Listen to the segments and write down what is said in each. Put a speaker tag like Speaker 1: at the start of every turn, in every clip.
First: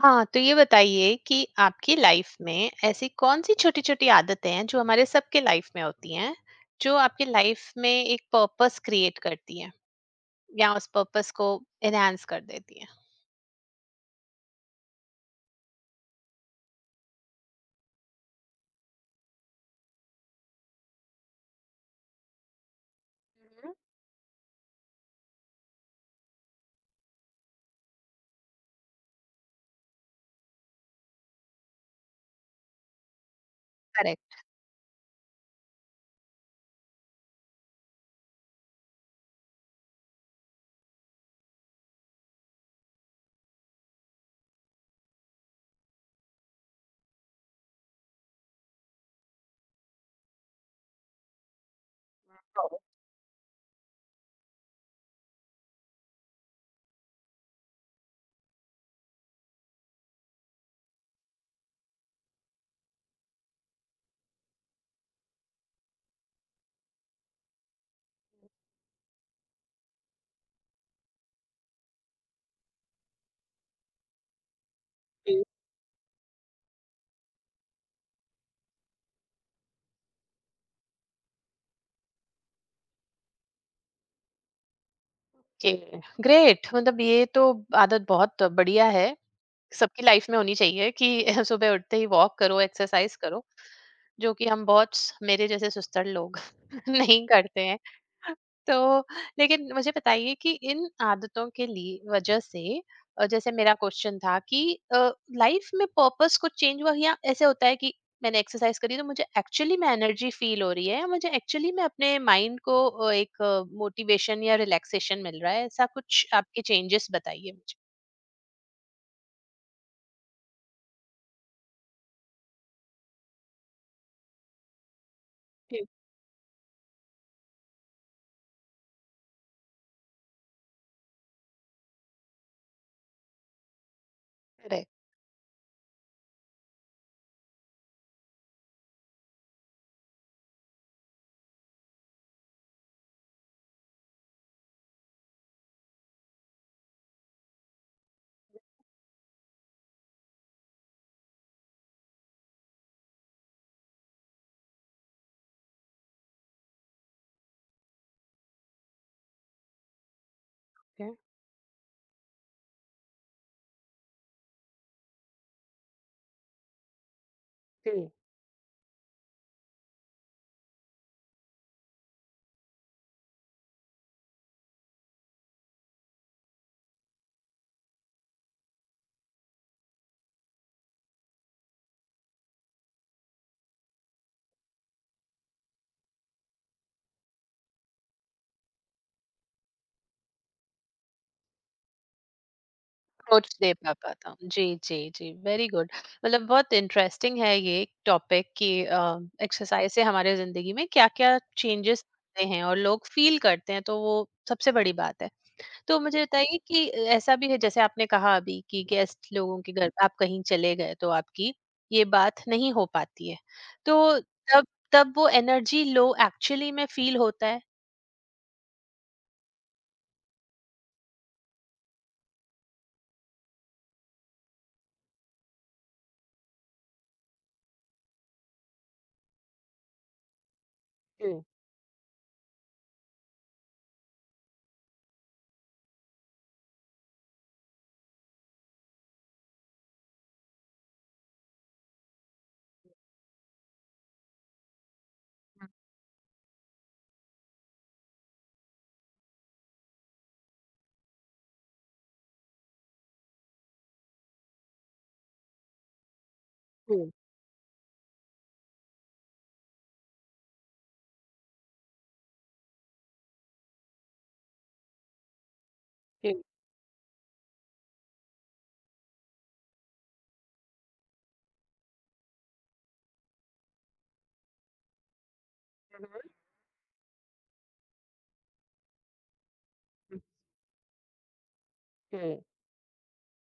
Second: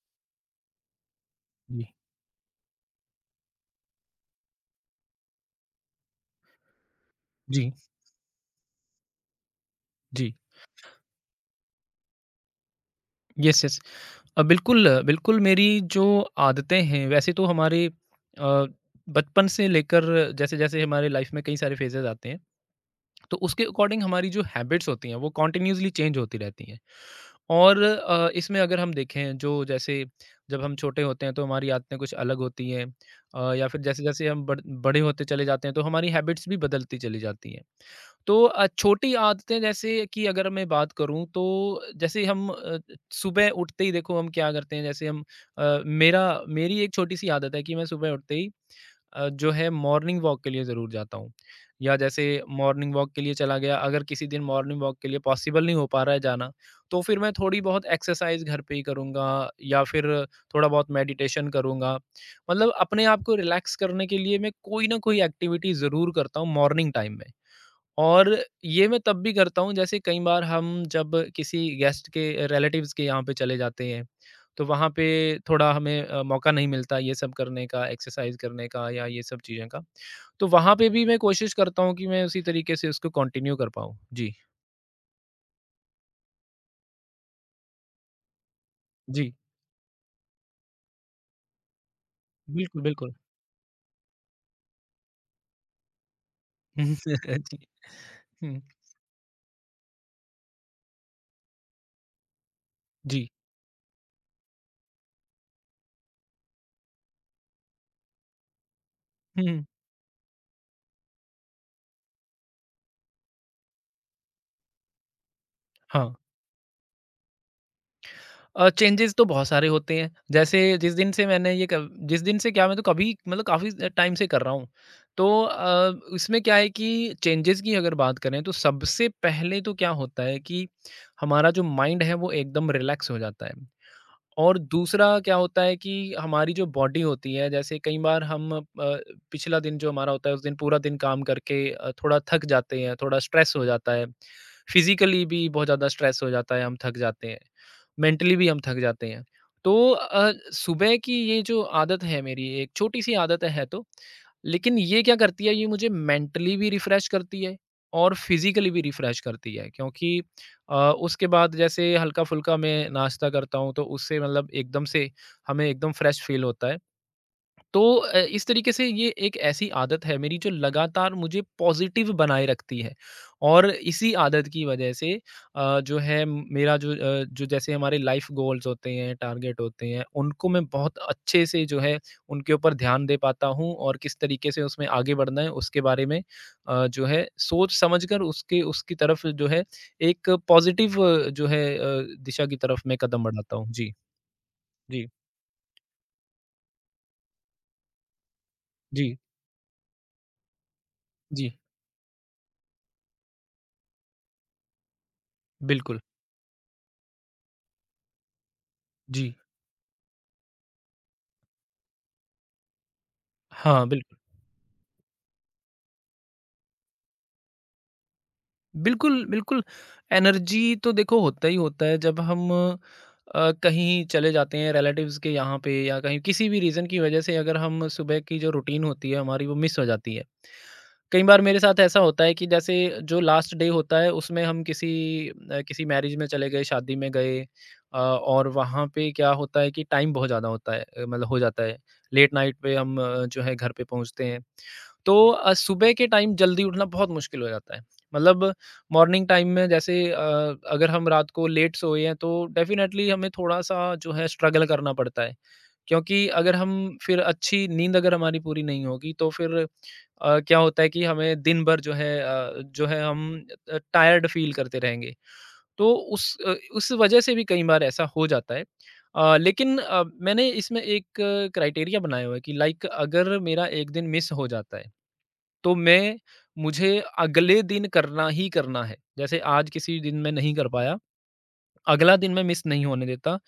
Speaker 1: हाँ, तो ये बताइए कि
Speaker 2: जी,
Speaker 1: आपकी लाइफ में ऐसी कौन-सी छोटी-छोटी आदतें हैं जो हमारे सबके लाइफ में होती हैं, जो आपकी
Speaker 2: जी,
Speaker 1: लाइफ में एक पर्पस क्रिएट करती हैं
Speaker 2: जी।
Speaker 1: या उस पर्पस को एनहांस कर देती हैं?
Speaker 2: Yes, yes. बिल्कुल, बिल्कुल मेरी जो आदतें हैं वैसे तो हमारे अ, बचपन से लेकर जैसे-जैसे हमारे लाइफ में कई सारे फेजेज़ आते हैं, तो उसके
Speaker 1: हुँ।
Speaker 2: अकॉर्डिंग हमारी जो हैबिट्स होती हैं वो कंटीन्यूअसली चेंज होती रहती हैं। और इसमें अगर हम देखें जो जैसे जब हम छोटे होते हैं तो हमारी आदतें कुछ अलग होती हैं, या फिर जैसे-जैसे
Speaker 1: करेक्ट।
Speaker 2: हम बड़े होते चले जाते हैं तो हमारी हैबिट्स भी बदलती चली जाती हैं। तो छोटी आदतें जैसे कि अगर मैं बात करूँ तो जैसे हम सुबह उठते ही देखो हम क्या करते हैं, जैसे हम मेरा मेरी एक छोटी सी आदत है कि मैं सुबह उठते ही जो है मॉर्निंग वॉक के लिए ज़रूर जाता हूँ, या जैसे मॉर्निंग वॉक के लिए चला गया, अगर किसी दिन मॉर्निंग वॉक के लिए पॉसिबल नहीं हो पा रहा है जाना तो फिर मैं थोड़ी बहुत एक्सरसाइज घर पे ही करूँगा या फिर थोड़ा बहुत मेडिटेशन करूँगा, मतलब अपने आप को रिलैक्स करने के लिए मैं कोई ना कोई एक्टिविटी ज़रूर करता हूँ मॉर्निंग टाइम में। और ये मैं तब भी करता हूँ, जैसे कई बार हम जब किसी गेस्ट के रिलेटिव्स के यहाँ पे चले जाते हैं तो वहाँ पे
Speaker 1: ओके,
Speaker 2: थोड़ा हमें मौका नहीं मिलता ये सब करने का, एक्सरसाइज करने का या ये सब चीज़ें का, तो वहाँ पे भी मैं कोशिश करता हूँ कि मैं उसी तरीके से उसको कंटिन्यू कर पाऊँ। जी।
Speaker 1: ग्रेट। मतलब ये तो आदत बहुत बढ़िया है,
Speaker 2: जी।
Speaker 1: सबकी लाइफ में होनी चाहिए कि सुबह उठते ही वॉक करो,
Speaker 2: बिल्कुल, बिल्कुल।
Speaker 1: एक्सरसाइज़ करो, जो कि हम, बहुत मेरे जैसे सुस्तर लोग, नहीं
Speaker 2: जी।
Speaker 1: करते हैं।
Speaker 2: हम्म।
Speaker 1: तो लेकिन मुझे बताइए कि इन आदतों के लिए, वजह से,
Speaker 2: जी।
Speaker 1: जैसे मेरा क्वेश्चन था कि लाइफ में पर्पस कुछ चेंज हुआ, या ऐसे होता है कि मैंने एक्सरसाइज करी तो मुझे
Speaker 2: हम्म।
Speaker 1: एक्चुअली में एनर्जी फील हो रही है, या मुझे एक्चुअली में अपने माइंड को एक मोटिवेशन या रिलैक्सेशन मिल रहा है, ऐसा
Speaker 2: हाँ।
Speaker 1: कुछ आपके चेंजेस बताइए मुझे।
Speaker 2: चेंजेस तो बहुत सारे होते हैं। जैसे जिस दिन से मैंने ये कब जिस दिन से क्या, मैं तो कभी मतलब काफ़ी टाइम से कर रहा हूँ। तो
Speaker 1: जी।
Speaker 2: इसमें क्या है कि चेंजेस की अगर बात करें तो सबसे पहले तो क्या होता है कि हमारा जो माइंड है वो एकदम रिलैक्स हो जाता है। और
Speaker 1: करेक्ट।
Speaker 2: दूसरा क्या होता है कि हमारी जो बॉडी होती है, जैसे कई बार हम पिछला दिन जो हमारा होता है उस दिन पूरा दिन काम करके थोड़ा थक जाते हैं, थोड़ा स्ट्रेस हो जाता है, फिजिकली भी बहुत ज़्यादा स्ट्रेस हो जाता है, हम थक जाते हैं, मेंटली भी हम थक जाते हैं। तो सुबह की ये जो आदत है, मेरी एक छोटी सी आदत है, तो लेकिन ये क्या करती है, ये मुझे मेंटली भी रिफ्रेश करती है और फिजिकली भी रिफ्रेश करती है, क्योंकि अ, उसके बाद जैसे हल्का-फुल्का मैं नाश्ता करता हूँ, तो उससे मतलब एकदम से हमें एकदम फ्रेश फ़ील होता है। तो
Speaker 1: Okay.
Speaker 2: इस तरीके से ये एक ऐसी आदत है मेरी जो लगातार मुझे पॉजिटिव बनाए रखती है, और इसी आदत की वजह से जो है मेरा जो जो जैसे हमारे लाइफ गोल्स होते हैं, टारगेट होते हैं, उनको मैं बहुत अच्छे से जो है उनके ऊपर ध्यान दे पाता हूँ, और किस तरीके से उसमें आगे बढ़ना है उसके बारे में जो है सोच समझकर उसके उसकी तरफ जो है एक पॉजिटिव जो है दिशा की तरफ मैं कदम
Speaker 1: अप्रोच
Speaker 2: बढ़ाता हूँ।
Speaker 1: दे
Speaker 2: जी।
Speaker 1: पा पाता हूँ। जी,
Speaker 2: जी।
Speaker 1: जी, जी, वेरी गुड। मतलब बहुत इंटरेस्टिंग है ये टॉपिक कि
Speaker 2: जी।
Speaker 1: एक्सरसाइज से हमारे ज़िंदगी में क्या-क्या
Speaker 2: जी।
Speaker 1: चेंजेस आते हैं और लोग फील करते हैं, तो वो सबसे बड़ी बात है। तो
Speaker 2: बिल्कुल।
Speaker 1: मुझे बताइए कि ऐसा भी है जैसे आपने कहा अभी कि गेस्ट
Speaker 2: जी।
Speaker 1: लोगों के घर आप कहीं चले गए तो आपकी ये बात नहीं हो पाती है।
Speaker 2: हाँ, बिल्कुल।
Speaker 1: तो तब तब वो एनर्जी लो एक्चुअली में फील होता है?
Speaker 2: बिल्कुल, बिल्कुल। एनर्जी तो देखो होता ही होता है, जब हम कहीं चले जाते हैं रिलेटिव्स के यहाँ पे, या कहीं किसी भी रीज़न की वज़ह से अगर हम सुबह की जो रूटीन होती है हमारी वो मिस हो जाती है। कई बार
Speaker 1: हुँ,
Speaker 2: मेरे साथ ऐसा होता है कि जैसे जो लास्ट डे होता है उसमें हम किसी किसी मैरिज में चले गए, शादी में गए, और वहाँ पे क्या होता है कि टाइम बहुत ज़्यादा होता है, मतलब हो जाता है। लेट नाइट पे हम जो है घर पे पहुँचते हैं। तो सुबह के टाइम जल्दी उठना बहुत मुश्किल हो जाता है। मतलब मॉर्निंग टाइम में जैसे अगर हम रात को लेट सोए हैं तो डेफ़िनेटली हमें थोड़ा-सा जो है स्ट्रगल करना पड़ता है। क्योंकि अगर हम
Speaker 1: हुँ,
Speaker 2: फिर अच्छी नींद अगर हमारी पूरी नहीं होगी तो फिर क्या होता है कि हमें दिन भर जो है जो है हम टायर्ड फ़ील करते रहेंगे। तो
Speaker 1: हुँ,
Speaker 2: उस उस वजह से भी कई बार ऐसा हो जाता है। लेकिन मैंने इसमें एक क्राइटेरिया बनाया हुआ है कि लाइक अगर मेरा एक दिन मिस हो जाता है, तो मैं
Speaker 1: हुँ,
Speaker 2: मुझे अगले दिन करना ही करना है। जैसे आज किसी दिन
Speaker 1: हुँ,
Speaker 2: मैं नहीं कर पाया, अगला दिन
Speaker 1: हुँ।
Speaker 2: मैं मिस नहीं होने देता।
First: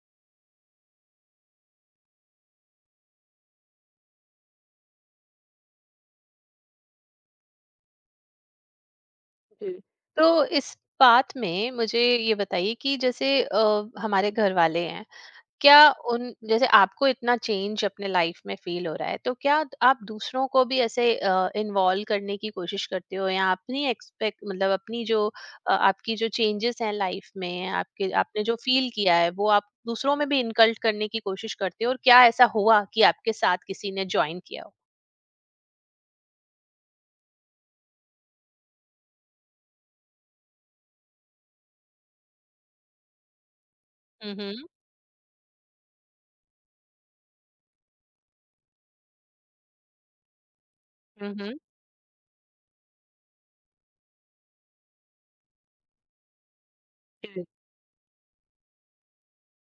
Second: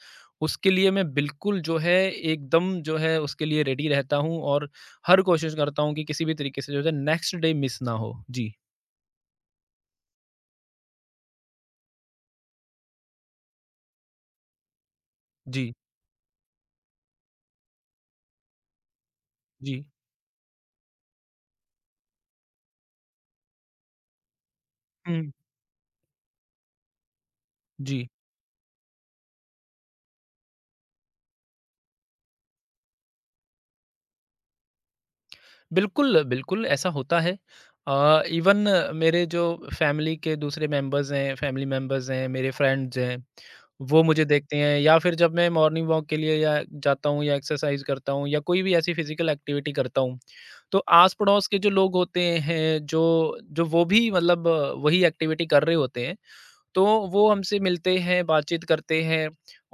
Speaker 2: उसके लिए मैं बिल्कुल जो है एकदम जो है उसके लिए रेडी रहता हूँ, और हर कोशिश करता हूँ कि किसी भी तरीके से जो है नेक्स्ट डे मिस ना हो। जी,
Speaker 1: जी। तो इस बात में मुझे ये बताइए कि जैसे हमारे घर वाले हैं,
Speaker 2: जी,
Speaker 1: क्या उन, जैसे आपको इतना चेंज अपने लाइफ में फील हो रहा है, तो क्या
Speaker 2: जी।
Speaker 1: आप दूसरों को भी ऐसे इन्वॉल्व करने की कोशिश करते हो, या अपनी एक्सपेक्ट, मतलब अपनी जो
Speaker 2: हुँ,
Speaker 1: आपकी जो चेंजेस हैं लाइफ में
Speaker 2: जी।
Speaker 1: आपके, आपने जो फील किया है, वो आप दूसरों में भी इनकल्ट करने की कोशिश करते हो, और क्या ऐसा हुआ कि आपके साथ किसी ने ज्वाइन किया हो?
Speaker 2: बिल्कुल, बिल्कुल ऐसा होता है। इवन मेरे जो फैमिली के दूसरे मेंबर्स हैं, फैमिली मेंबर्स हैं, मेरे फ्रेंड्स हैं, वो मुझे देखते
Speaker 1: हम्म,
Speaker 2: हैं, या फिर जब मैं मॉर्निंग वॉक के लिए या जाता हूँ या एक्सरसाइज करता हूँ या कोई भी ऐसी फिज़िकल एक्टिविटी करता हूँ, तो आस-पड़ोस
Speaker 1: हम्म,
Speaker 2: के जो लोग होते हैं, जो जो वो भी मतलब वही एक्टिविटी कर रहे होते हैं, तो वो
Speaker 1: हम्म।
Speaker 2: हमसे मिलते हैं, बातचीत करते हैं,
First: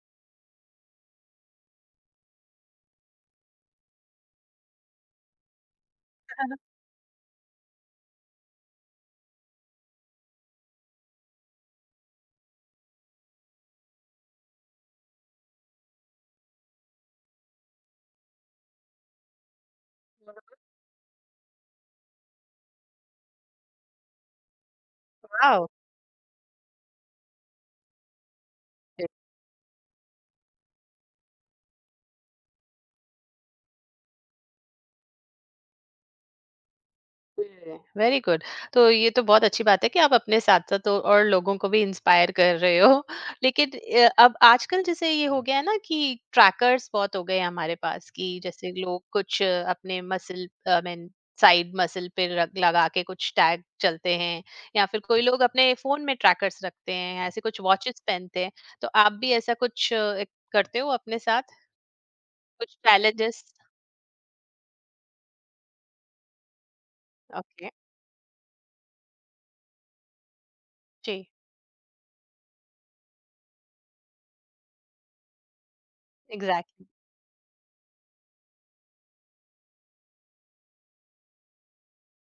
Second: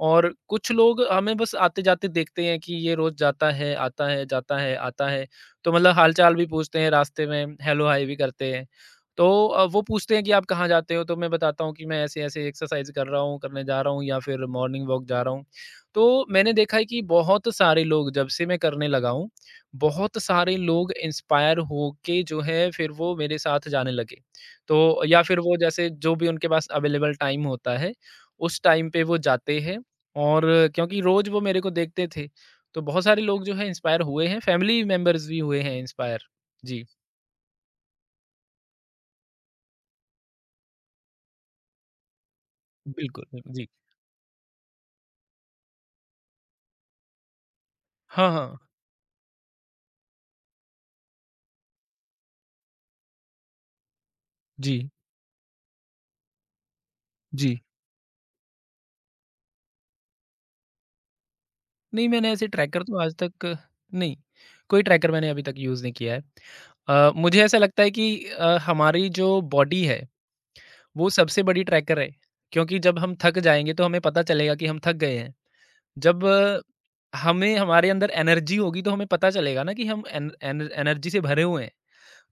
Speaker 2: और कुछ लोग हमें बस आते-जाते देखते हैं कि ये रोज़ जाता है, आता है, जाता है, आता है। तो मतलब हाल-चाल भी पूछते हैं रास्ते में, हेलो, हाय भी करते हैं। तो वो पूछते हैं कि आप कहाँ जाते हो? तो मैं बताता हूँ कि मैं ऐसे-ऐसे एक्सरसाइज़ कर रहा हूँ, करने जा रहा हूँ, या फिर मॉर्निंग वॉक जा रहा हूँ। तो मैंने देखा है कि बहुत सारे लोग, जब से मैं करने लगा हूँ, बहुत सारे लोग इंस्पायर होके जो है फिर वो मेरे साथ जाने लगे। तो या फिर वो
Speaker 1: वाओ,
Speaker 2: जैसे जो भी उनके पास अवेलेबल टाइम होता है, उस टाइम पे वो जाते हैं, और क्योंकि रोज़ वो मेरे को देखते थे, तो बहुत सारे लोग जो हैं इंस्पायर हुए हैं, फैमिली मेंबर्स भी हुए हैं इंस्पायर। जी।
Speaker 1: Very good. तो ये तो बहुत अच्छी बात है कि आप अपने साथ साथ और लोगों को भी इंस्पायर कर रहे हो।
Speaker 2: बिल्कुल, बिल्कुल, जी।
Speaker 1: लेकिन अब आजकल जैसे ये हो गया है ना कि ट्रैकर्स बहुत हो गए हैं हमारे पास,
Speaker 2: हाँ,
Speaker 1: कि
Speaker 2: हाँ।
Speaker 1: जैसे लोग कुछ अपने muscle, I mean side muscle पे रख लगा के कुछ टैग चलते हैं, या
Speaker 2: जी,
Speaker 1: फिर कोई लोग अपने फोन में ट्रैकर्स रखते हैं, ऐसे
Speaker 2: जी।
Speaker 1: कुछ वॉचेस पहनते हैं। तो आप भी ऐसा कुछ एक करते हो अपने साथ,
Speaker 2: नहीं, मैंने ऐसे
Speaker 1: कुछ
Speaker 2: ट्रैकर तो आज
Speaker 1: चैलेंजेस?
Speaker 2: तक नहीं, कोई ट्रैकर मैंने अभी तक यूज़ नहीं किया है। मुझे ऐसा
Speaker 1: ओके।
Speaker 2: लगता है कि हमारी जो बॉडी है, वो
Speaker 1: जी।
Speaker 2: सबसे बड़ी ट्रैकर है, क्योंकि जब हम थक जाएँगे तो हमें पता चलेगा कि हम थक गए हैं। जब
Speaker 1: एग्जैक्टली।
Speaker 2: हमें हमारे अंदर एनर्जी होगी तो हमें पता चलेगा ना कि हम एन, एन, एनर्जी से भरे हुए हैं।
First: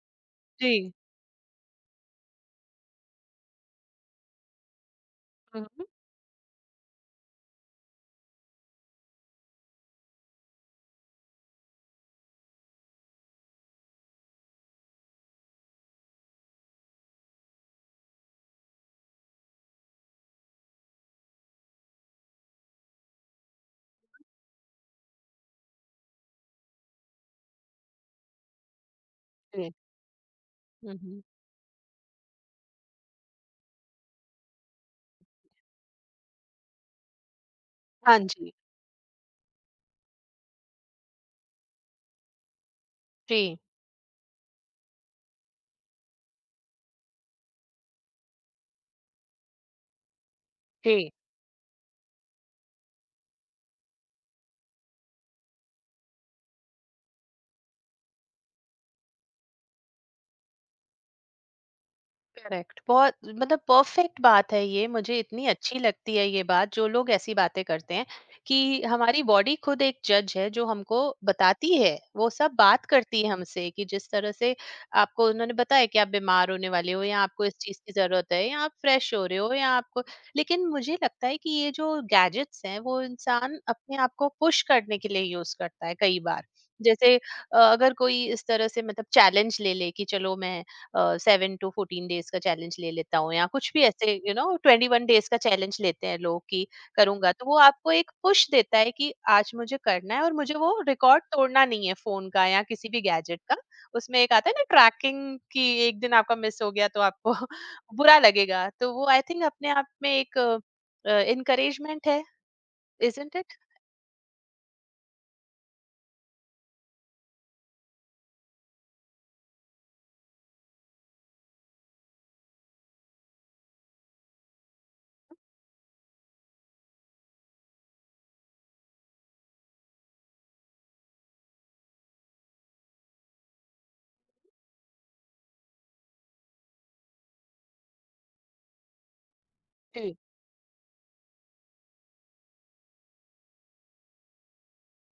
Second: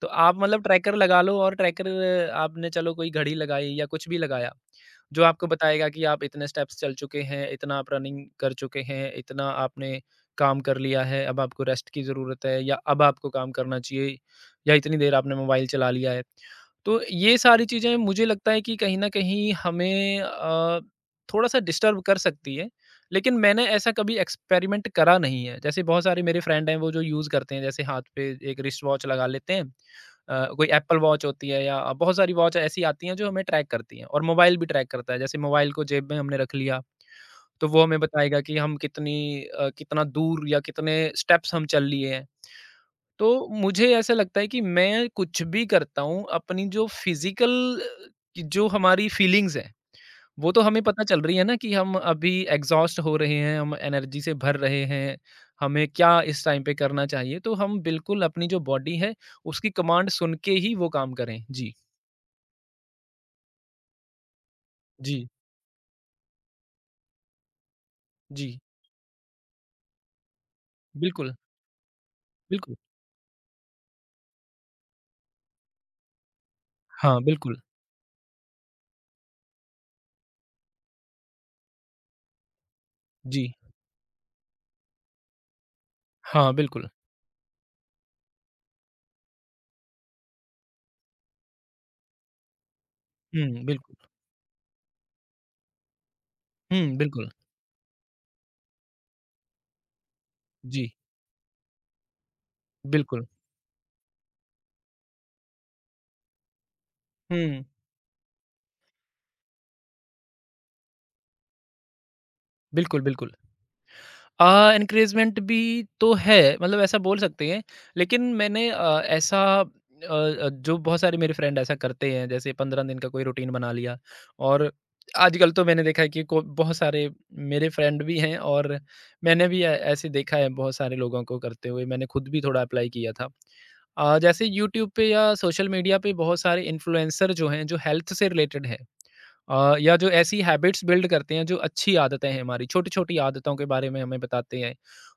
Speaker 2: तो आप मतलब
Speaker 1: जी।
Speaker 2: ट्रैकर लगा लो, और ट्रैकर आपने चलो कोई घड़ी लगाई या कुछ भी लगाया, जो आपको
Speaker 1: हम्म।
Speaker 2: बताएगा कि आप इतने स्टेप्स चल चुके हैं, इतना आप रनिंग कर चुके हैं, इतना आपने काम कर लिया है, अब आपको रेस्ट की ज़रूरत है या अब आपको काम करना चाहिए, या इतनी देर आपने मोबाइल चला लिया है। तो ये सारी चीज़ें मुझे लगता है कि कहीं न कहीं हमें थोड़ा-सा डिस्टर्ब कर सकती है, लेकिन मैंने ऐसा कभी एक्सपेरिमेंट करा नहीं है। जैसे बहुत सारे मेरे फ्रेंड हैं वो जो यूज़ करते हैं, जैसे हाथ पे एक रिस्ट वॉच लगा लेते हैं,
Speaker 1: जी।
Speaker 2: कोई एप्पल
Speaker 1: हम्म।
Speaker 2: वॉच होती है या बहुत सारी वॉच ऐसी आती हैं जो हमें ट्रैक करती हैं, और मोबाइल भी ट्रैक करता है, जैसे मोबाइल को जेब में हमने रख लिया तो वो हमें
Speaker 1: हाँ
Speaker 2: बताएगा
Speaker 1: जी।
Speaker 2: कि हम कितनी कितना दूर या कितने स्टेप्स हम चल लिए हैं। तो
Speaker 1: जी,
Speaker 2: मुझे ऐसा लगता है कि मैं कुछ भी करता हूँ अपनी जो फिजिकल जो हमारी फीलिंग्स है वो तो हमें पता
Speaker 1: जी।
Speaker 2: चल रही है ना, कि हम अभी एग्जॉस्ट हो रहे हैं, हम एनर्जी से भर रहे हैं, हमें क्या इस टाइम पे करना चाहिए, तो हम बिल्कुल अपनी जो बॉडी है, उसकी कमांड सुन के ही वो काम करें। जी,
Speaker 1: करेक्ट, बहुत मतलब परफेक्ट बात है। ये मुझे
Speaker 2: जी,
Speaker 1: इतनी अच्छी लगती है ये बात, जो लोग ऐसी बातें करते हैं
Speaker 2: जी।
Speaker 1: कि हमारी बॉडी खुद एक जज है, जो हमको
Speaker 2: बिल्कुल,
Speaker 1: बताती है, वो सब
Speaker 2: बिल्कुल।
Speaker 1: बात करती है हमसे, कि जिस तरह से आपको उन्होंने बताया कि आप बीमार होने वाले हो,
Speaker 2: हाँ,
Speaker 1: या आपको इस
Speaker 2: बिल्कुल।
Speaker 1: चीज की जरूरत है, या आप फ्रेश हो रहे हो, या आपको, लेकिन मुझे लगता है कि ये जो गैजेट्स हैं, वो
Speaker 2: जी।
Speaker 1: इंसान अपने आप को पुश करने के लिए यूज करता है कई बार,
Speaker 2: हाँ, बिल्कुल।
Speaker 1: जैसे अगर कोई इस तरह से मतलब चैलेंज ले ले कि चलो मैं 7 टू 14 डेज का चैलेंज ले लेता हूँ, या
Speaker 2: हुँ,
Speaker 1: कुछ भी,
Speaker 2: बिल्कुल।
Speaker 1: ऐसे यू नो 21 डेज का चैलेंज लेते हैं लोग, कि
Speaker 2: हुँ, बिल्कुल।
Speaker 1: करूंगा, तो वो आपको एक पुश देता है कि आज मुझे करना है, और मुझे वो
Speaker 2: जी,
Speaker 1: रिकॉर्ड तोड़ना नहीं है फोन का या किसी भी
Speaker 2: बिल्कुल।
Speaker 1: गैजेट का। उसमें एक आता है ना ट्रैकिंग की, एक दिन आपका मिस हो गया तो आपको
Speaker 2: हुँ,
Speaker 1: बुरा लगेगा, तो वो आई थिंक अपने आप में एक इनकरेजमेंट है,
Speaker 2: बिल्कुल, बिल्कुल।
Speaker 1: Isn't it?
Speaker 2: अ, एनकरेजमेंट भी तो है, मतलब ऐसा बोल सकते हैं। लेकिन मैंने ऐसा जो बहुत सारे मेरे फ्रेंड ऐसा करते हैं, जैसे 15 दिन का कोई रूटीन बना लिया, और आजकल तो मैंने देखा है कि को बहुत सारे मेरे फ्रेंड भी हैं, और मैंने भी ऐ ऐसे देखा है बहुत सारे लोगों को करते हुए, मैंने खुद भी थोड़ा अप्लाई किया था। जैसे यूट्यूब पे या सोशल मीडिया पे बहुत सारे इन्फ्लुएंसर जो हैं, जो हेल्थ से रिलेटेड हैं, या जो
Speaker 1: जी,
Speaker 2: ऐसी हैबिट्स बिल्ड करते हैं जो अच्छी आदतें हैं हमारी, छोटी-छोटी आदतों के बारे में हमें बताते हैं,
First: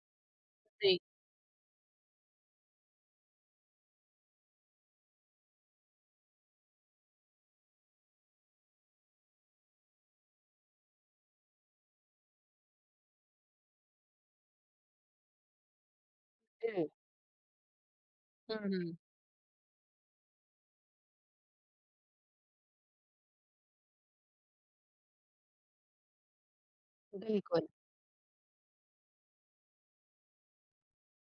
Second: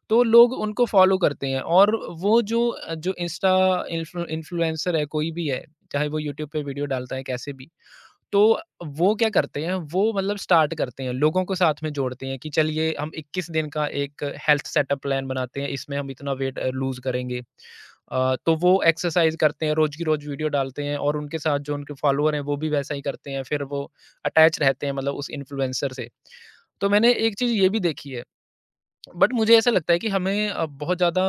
Speaker 2: तो लोग उनको
Speaker 1: जी,
Speaker 2: फ़ॉलो करते हैं, और वो जो जो इंस्टा इन्फ्लुएंसर है कोई भी है, चाहे वो यूट्यूब पे वीडियो डालता है कैसे भी, तो वो क्या करते हैं, वो मतलब स्टार्ट करते हैं, लोगों को साथ में जोड़ते हैं कि चलिए हम 21 दिन का एक हेल्थ सेटअप प्लान बनाते हैं, इसमें हम इतना वेट
Speaker 1: जी,
Speaker 2: लूज़ करेंगे। तो वो
Speaker 1: हम्म,
Speaker 2: एक्सरसाइज़ करते हैं, रोज़ की रोज़ वीडियो डालते हैं, और उनके साथ जो उनके फॉलोअर हैं, वो भी वैसा ही करते हैं, फिर वो अटैच रहते हैं मतलब उस इन्फ्लुएंसर से। तो मैंने एक चीज़
Speaker 1: बिल्कुल,
Speaker 2: ये भी देखी है बट मुझे ऐसा लगता है कि हमें बहुत ज़्यादा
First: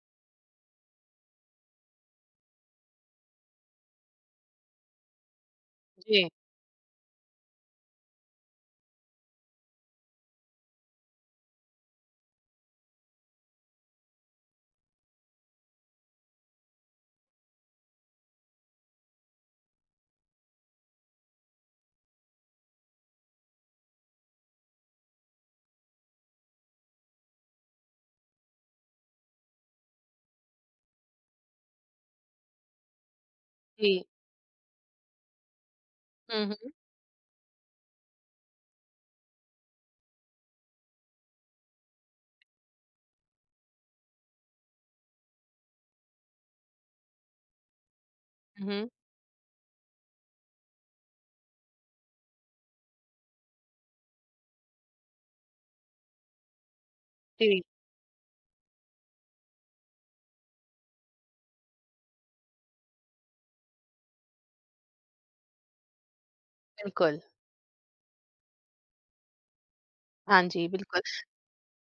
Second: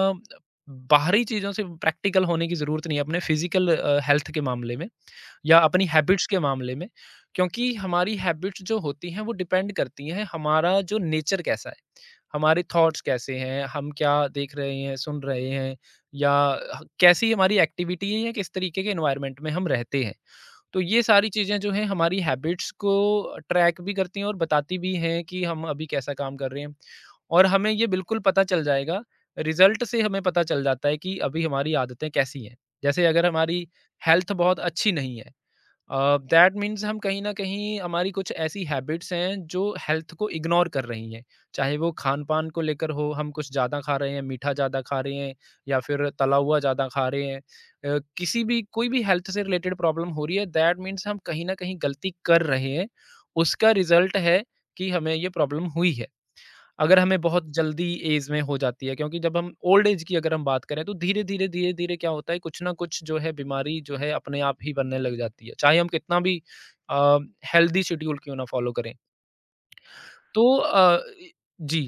Speaker 2: बाहरी चीज़ों से प्रैक्टिकल होने की ज़रूरत नहीं है अपने फिजिकल हेल्थ के मामले में या अपनी हैबिट्स
Speaker 1: जी,
Speaker 2: के मामले में, क्योंकि हमारी हैबिट्स जो होती हैं वो डिपेंड करती हैं हमारा जो नेचर कैसा है, हमारे थॉट्स कैसे हैं, हम क्या देख रहे हैं सुन रहे हैं, या कैसी हमारी एक्टिविटी है या किस तरीके के एनवायरनमेंट में हम रहते हैं। तो ये सारी चीज़ें जो हैं हमारी हैबिट्स को ट्रैक भी करती हैं और बताती भी हैं कि हम अभी कैसा काम कर रहे हैं। और हमें ये बिल्कुल पता चल जाएगा, रिज़ल्ट से हमें पता चल जाता है कि अभी हमारी आदतें कैसी हैं। जैसे अगर हमारी
Speaker 1: जी,
Speaker 2: हेल्थ बहुत अच्छी नहीं है, दैट
Speaker 1: हम्म,
Speaker 2: मीन्स हम कहीं ना कहीं हमारी कुछ ऐसी हैबिट्स हैं जो हेल्थ को इग्नोर कर रही हैं, चाहे वो खान पान को लेकर हो, हम कुछ ज़्यादा खा रहे हैं, मीठा ज़्यादा खा रहे हैं या फिर तला हुआ ज़्यादा खा रहे हैं। किसी भी
Speaker 1: हम्म,
Speaker 2: कोई भी हेल्थ से रिलेटेड प्रॉब्लम हो रही है, दैट मीन्स हम कहीं ना कहीं गलती कर रहे हैं, उसका रिजल्ट है कि हमें ये प्रॉब्लम हुई है। अगर हमें बहुत
Speaker 1: जी,
Speaker 2: जल्दी एज में हो जाती है, क्योंकि जब हम ओल्ड एज की अगर हम बात करें तो धीरे-धीरे, धीरे-धीरे क्या होता है, कुछ ना कुछ जो है बीमारी जो है अपने आप ही बनने लग जाती है। चाहे हम कितना भी अ,
Speaker 1: बिल्कुल,
Speaker 2: हेल्दी शेड्यूल क्यों ना फ़ॉलो करें।
Speaker 1: हाँ
Speaker 2: तो
Speaker 1: जी,
Speaker 2: अ,
Speaker 1: बिल्कुल।
Speaker 2: इ जी।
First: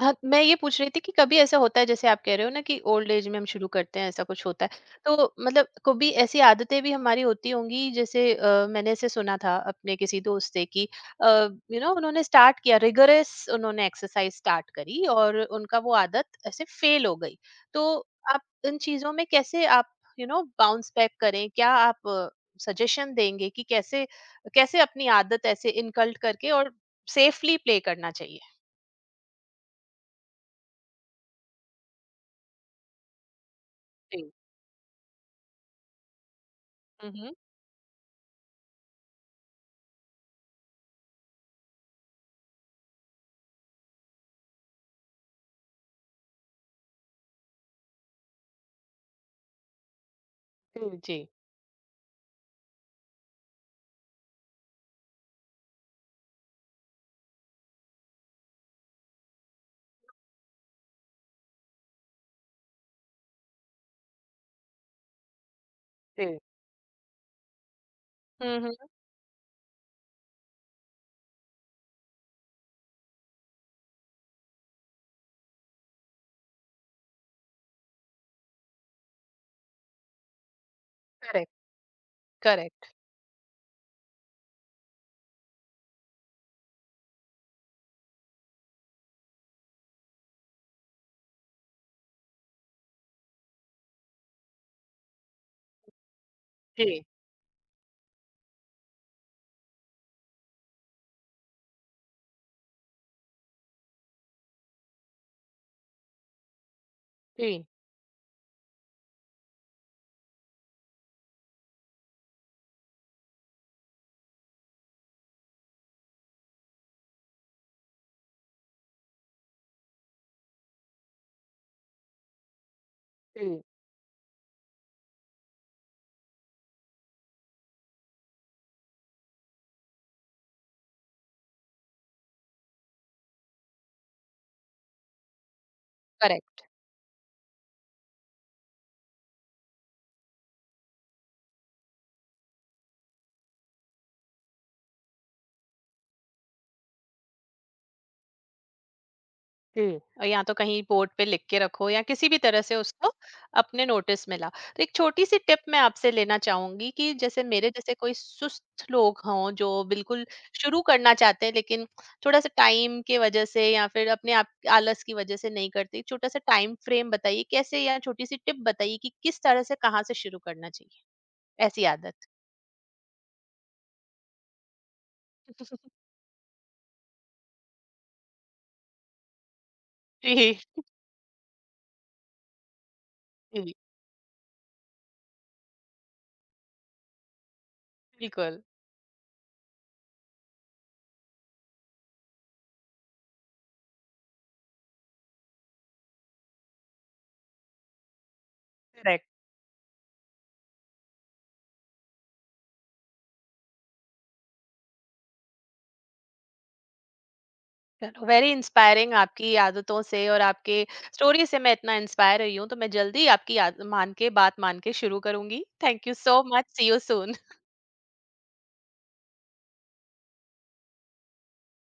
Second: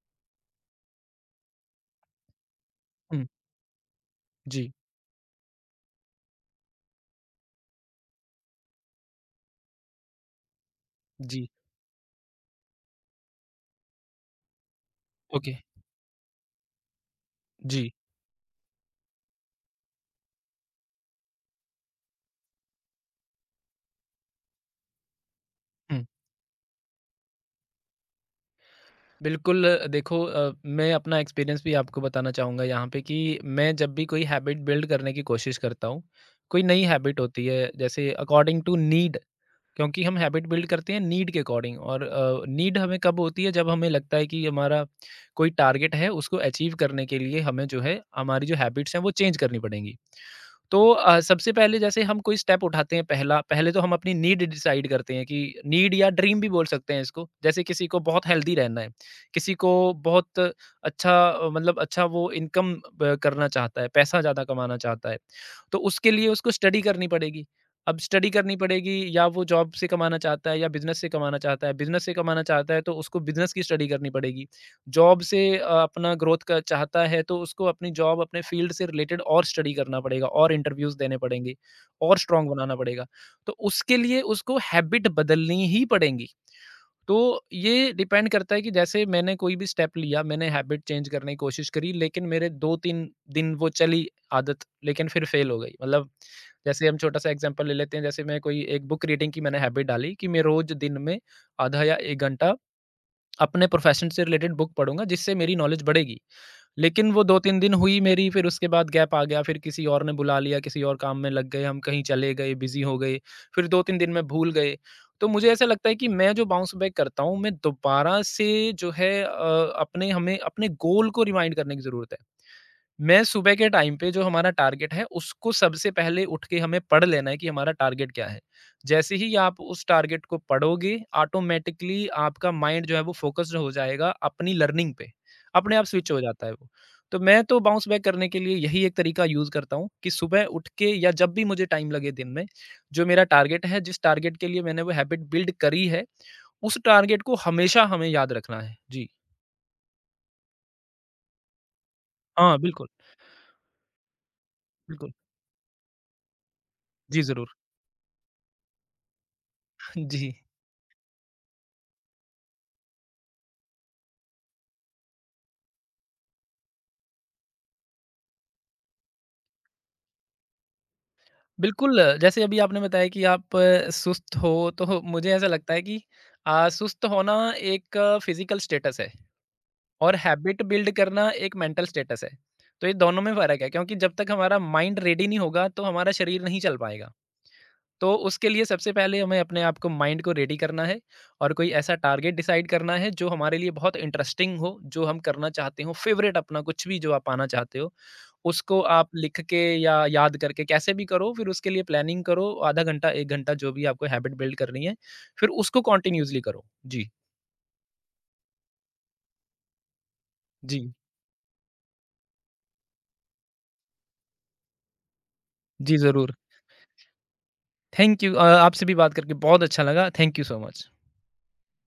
Speaker 1: हाँ, मैं ये पूछ रही थी कि कभी ऐसा होता है जैसे आप कह रहे हो ना कि ओल्ड
Speaker 2: हुँ,
Speaker 1: एज में हम शुरू करते हैं, ऐसा कुछ होता
Speaker 2: जी,
Speaker 1: है, तो मतलब कभी ऐसी आदतें भी हमारी होती होंगी, जैसे मैंने ऐसे सुना था अपने किसी दोस्त से कि
Speaker 2: जी,
Speaker 1: यू नो उन्होंने स्टार्ट किया रिगरस, उन्होंने एक्सरसाइज स्टार्ट करी और
Speaker 2: ओके,
Speaker 1: उनका वो आदत ऐसे फेल हो गई। तो
Speaker 2: जी,
Speaker 1: आप इन चीजों में कैसे आप यू नो बाउंस बैक करें? क्या आप सजेशन देंगे कि कैसे कैसे अपनी आदत ऐसे
Speaker 2: हुँ।
Speaker 1: इनकल्ट करके और सेफली प्ले करना चाहिए?
Speaker 2: बिल्कुल। देखो, मैं अपना एक्सपीरियंस भी आपको बताना चाहूँगा यहाँ पे कि मैं जब भी कोई हैबिट बिल्ड करने की कोशिश करता हूँ, कोई नई हैबिट
Speaker 1: जी।
Speaker 2: होती है जैसे अकॉर्डिंग टू नीड, क्योंकि हम हैबिट बिल्ड करते हैं नीड के अकॉर्डिंग, और नीड हमें कब होती है, जब हमें लगता है कि हमारा कोई टारगेट है, उसको अचीव करने के लिए हमें जो है हमारी जो हैबिट्स हैं वो चेंज करनी पड़ेंगी। तो
Speaker 1: जी, जी,
Speaker 2: सबसे पहले जैसे हम कोई स्टेप उठाते हैं पहला, पहले तो हम अपनी नीड डिसाइड करते हैं कि नीड या ड्रीम भी बोल सकते हैं इसको, जैसे किसी को बहुत हेल्दी रहना है, किसी को बहुत अच्छा मतलब अच्छा वो इनकम करना चाहता है, पैसा ज़्यादा कमाना चाहता है, तो उसके
Speaker 1: जी।
Speaker 2: लिए उसको स्टडी करनी पड़ेगी। अब स्टडी करनी
Speaker 1: हुँ, हुँ।
Speaker 2: पड़ेगी, या वो जॉब से कमाना चाहता है या बिजनेस से कमाना चाहता है, बिजनेस से कमाना चाहता है तो उसको बिजनेस की स्टडी करनी पड़ेगी। जॉब से अपना ग्रोथ का चाहता है तो उसको अपनी जॉब अपने फील्ड से रिलेटेड और स्टडी करना पड़ेगा और इंटरव्यूज़ देने
Speaker 1: करेक्ट,
Speaker 2: पड़ेंगे और स्ट्रॉन्ग बनाना
Speaker 1: करेक्ट।
Speaker 2: पड़ेगा। तो उसके लिए उसको हैबिट बदलनी ही पड़ेंगी। तो ये डिपेंड करता है कि जैसे मैंने कोई भी स्टेप लिया, मैंने हैबिट चेंज करने की कोशिश करी, लेकिन मेरे 2-3 दिन वो चली आदत, लेकिन फिर फेल हो गई। मतलब जैसे हम
Speaker 1: जी,
Speaker 2: छोटा-सा एग्ज़ाम्पल ले लेते हैं, जैसे मैं कोई एक बुक रीडिंग की मैंने हैबिट डाली कि मैं रोज़ दिन में आधा या 1 घंटा अपने प्रोफेशन से रिलेटेड बुक पढ़ूँगा जिससे मेरी नॉलेज बढ़ेगी। लेकिन वो 2-3
Speaker 1: जी,
Speaker 2: दिन हुई मेरी, फिर उसके बाद गैप आ गया, फिर किसी और ने बुला लिया, किसी और काम में लग गए, हम कहीं चले गए, बिज़ी हो गए, फिर 2-3 दिन में भूल गए। तो मुझे ऐसा लगता है कि मैं जो बाउंस बैक करता हूँ, मैं दोबारा से जो है अपने हमें अपने गोल को रिमाइंड करने की ज़रूरत है। मैं सुबह
Speaker 1: जी,
Speaker 2: के टाइम पे जो हमारा टारगेट है उसको सबसे पहले उठ के हमें पढ़ लेना है कि हमारा टारगेट क्या है। जैसे ही आप उस टारगेट को पढ़ोगे, ऑटोमैटिकली आपका माइंड जो है वो फ़ोकस्ड हो जाएगा अपनी लर्निंग पे। अपने आप स्विच हो जाता है
Speaker 1: करेक्ट।
Speaker 2: वो। तो मैं तो बाउंस बैक करने के लिए यही एक तरीका यूज़ करता हूँ कि सुबह उठ के या जब भी मुझे टाइम लगे दिन में, जो मेरा टारगेट है, जिस टारगेट के लिए मैंने वो हैबिट बिल्ड करी है, उस टारगेट को हमेशा हमें याद रखना है। जी।
Speaker 1: जी। और या तो कहीं बोर्ड पे लिख के रखो या किसी भी
Speaker 2: हाँ,
Speaker 1: तरह से
Speaker 2: बिल्कुल,
Speaker 1: उसको अपने नोटिस में लाओ। तो एक
Speaker 2: बिल्कुल।
Speaker 1: छोटी-सी टिप मैं आपसे लेना चाहूँगी कि
Speaker 2: जी,
Speaker 1: जैसे
Speaker 2: ज़रूर।
Speaker 1: मेरे जैसे कोई सुस्त लोग हों, जो बिल्कुल
Speaker 2: जी।
Speaker 1: शुरू करना चाहते हैं लेकिन थोड़ा-सा टाइम की वजह से, या फिर अपने आप आलस की वजह से नहीं करते। छोटा-सा टाइम फ्रेम बताइए कैसे, या छोटी-सी टिप बताइए कि किस तरह से कहाँ से शुरू करना चाहिए ऐसी
Speaker 2: बिल्कुल,
Speaker 1: आदत?
Speaker 2: जैसे अभी आपने बताया कि आप सुस्त हो, तो मुझे ऐसा लगता है कि सुस्त होना एक फ़िज़िकल स्टेटस है और
Speaker 1: जी,
Speaker 2: हैबिट बिल्ड करना एक मेंटल स्टेटस है। तो ये दोनों में फ़र्क है,
Speaker 1: जी,
Speaker 2: क्योंकि जब तक हमारा माइंड रेडी नहीं होगा, तो हमारा शरीर नहीं चल पाएगा। तो उसके
Speaker 1: बिल्कुल।
Speaker 2: लिए सबसे पहले हमें अपने आप को माइंड को रेडी करना है और कोई ऐसा टारगेट डिसाइड करना है, जो हमारे लिए बहुत इंटरेस्टिंग हो, जो हम करना चाहते हों, फ़ेवरेट अपना कुछ भी जो आप पाना चाहते हो। उसको आप
Speaker 1: करेक्ट।
Speaker 2: लिख के या याद करके कैसे भी करो, फिर उसके लिए प्लानिंग करो, आधा घंटा 1 घंटा जो भी आपको हैबिट बिल्ड करनी है, फिर उसको कंटिन्यूअसली करो। जी,
Speaker 1: वेरी इंस्पायरिंग। आपकी आदतों से और आपके
Speaker 2: जी,
Speaker 1: स्टोरी से मैं इतना इंस्पायर हुई हूँ, तो मैं जल्दी आपकी मान के, बात मान के शुरू करूंगी।
Speaker 2: जी
Speaker 1: थैंक यू
Speaker 2: ज़रूर।
Speaker 1: So much. See you soon.
Speaker 2: Thank you. आपसे भी बात करके बहुत अच्छा लगा। Thank you so much.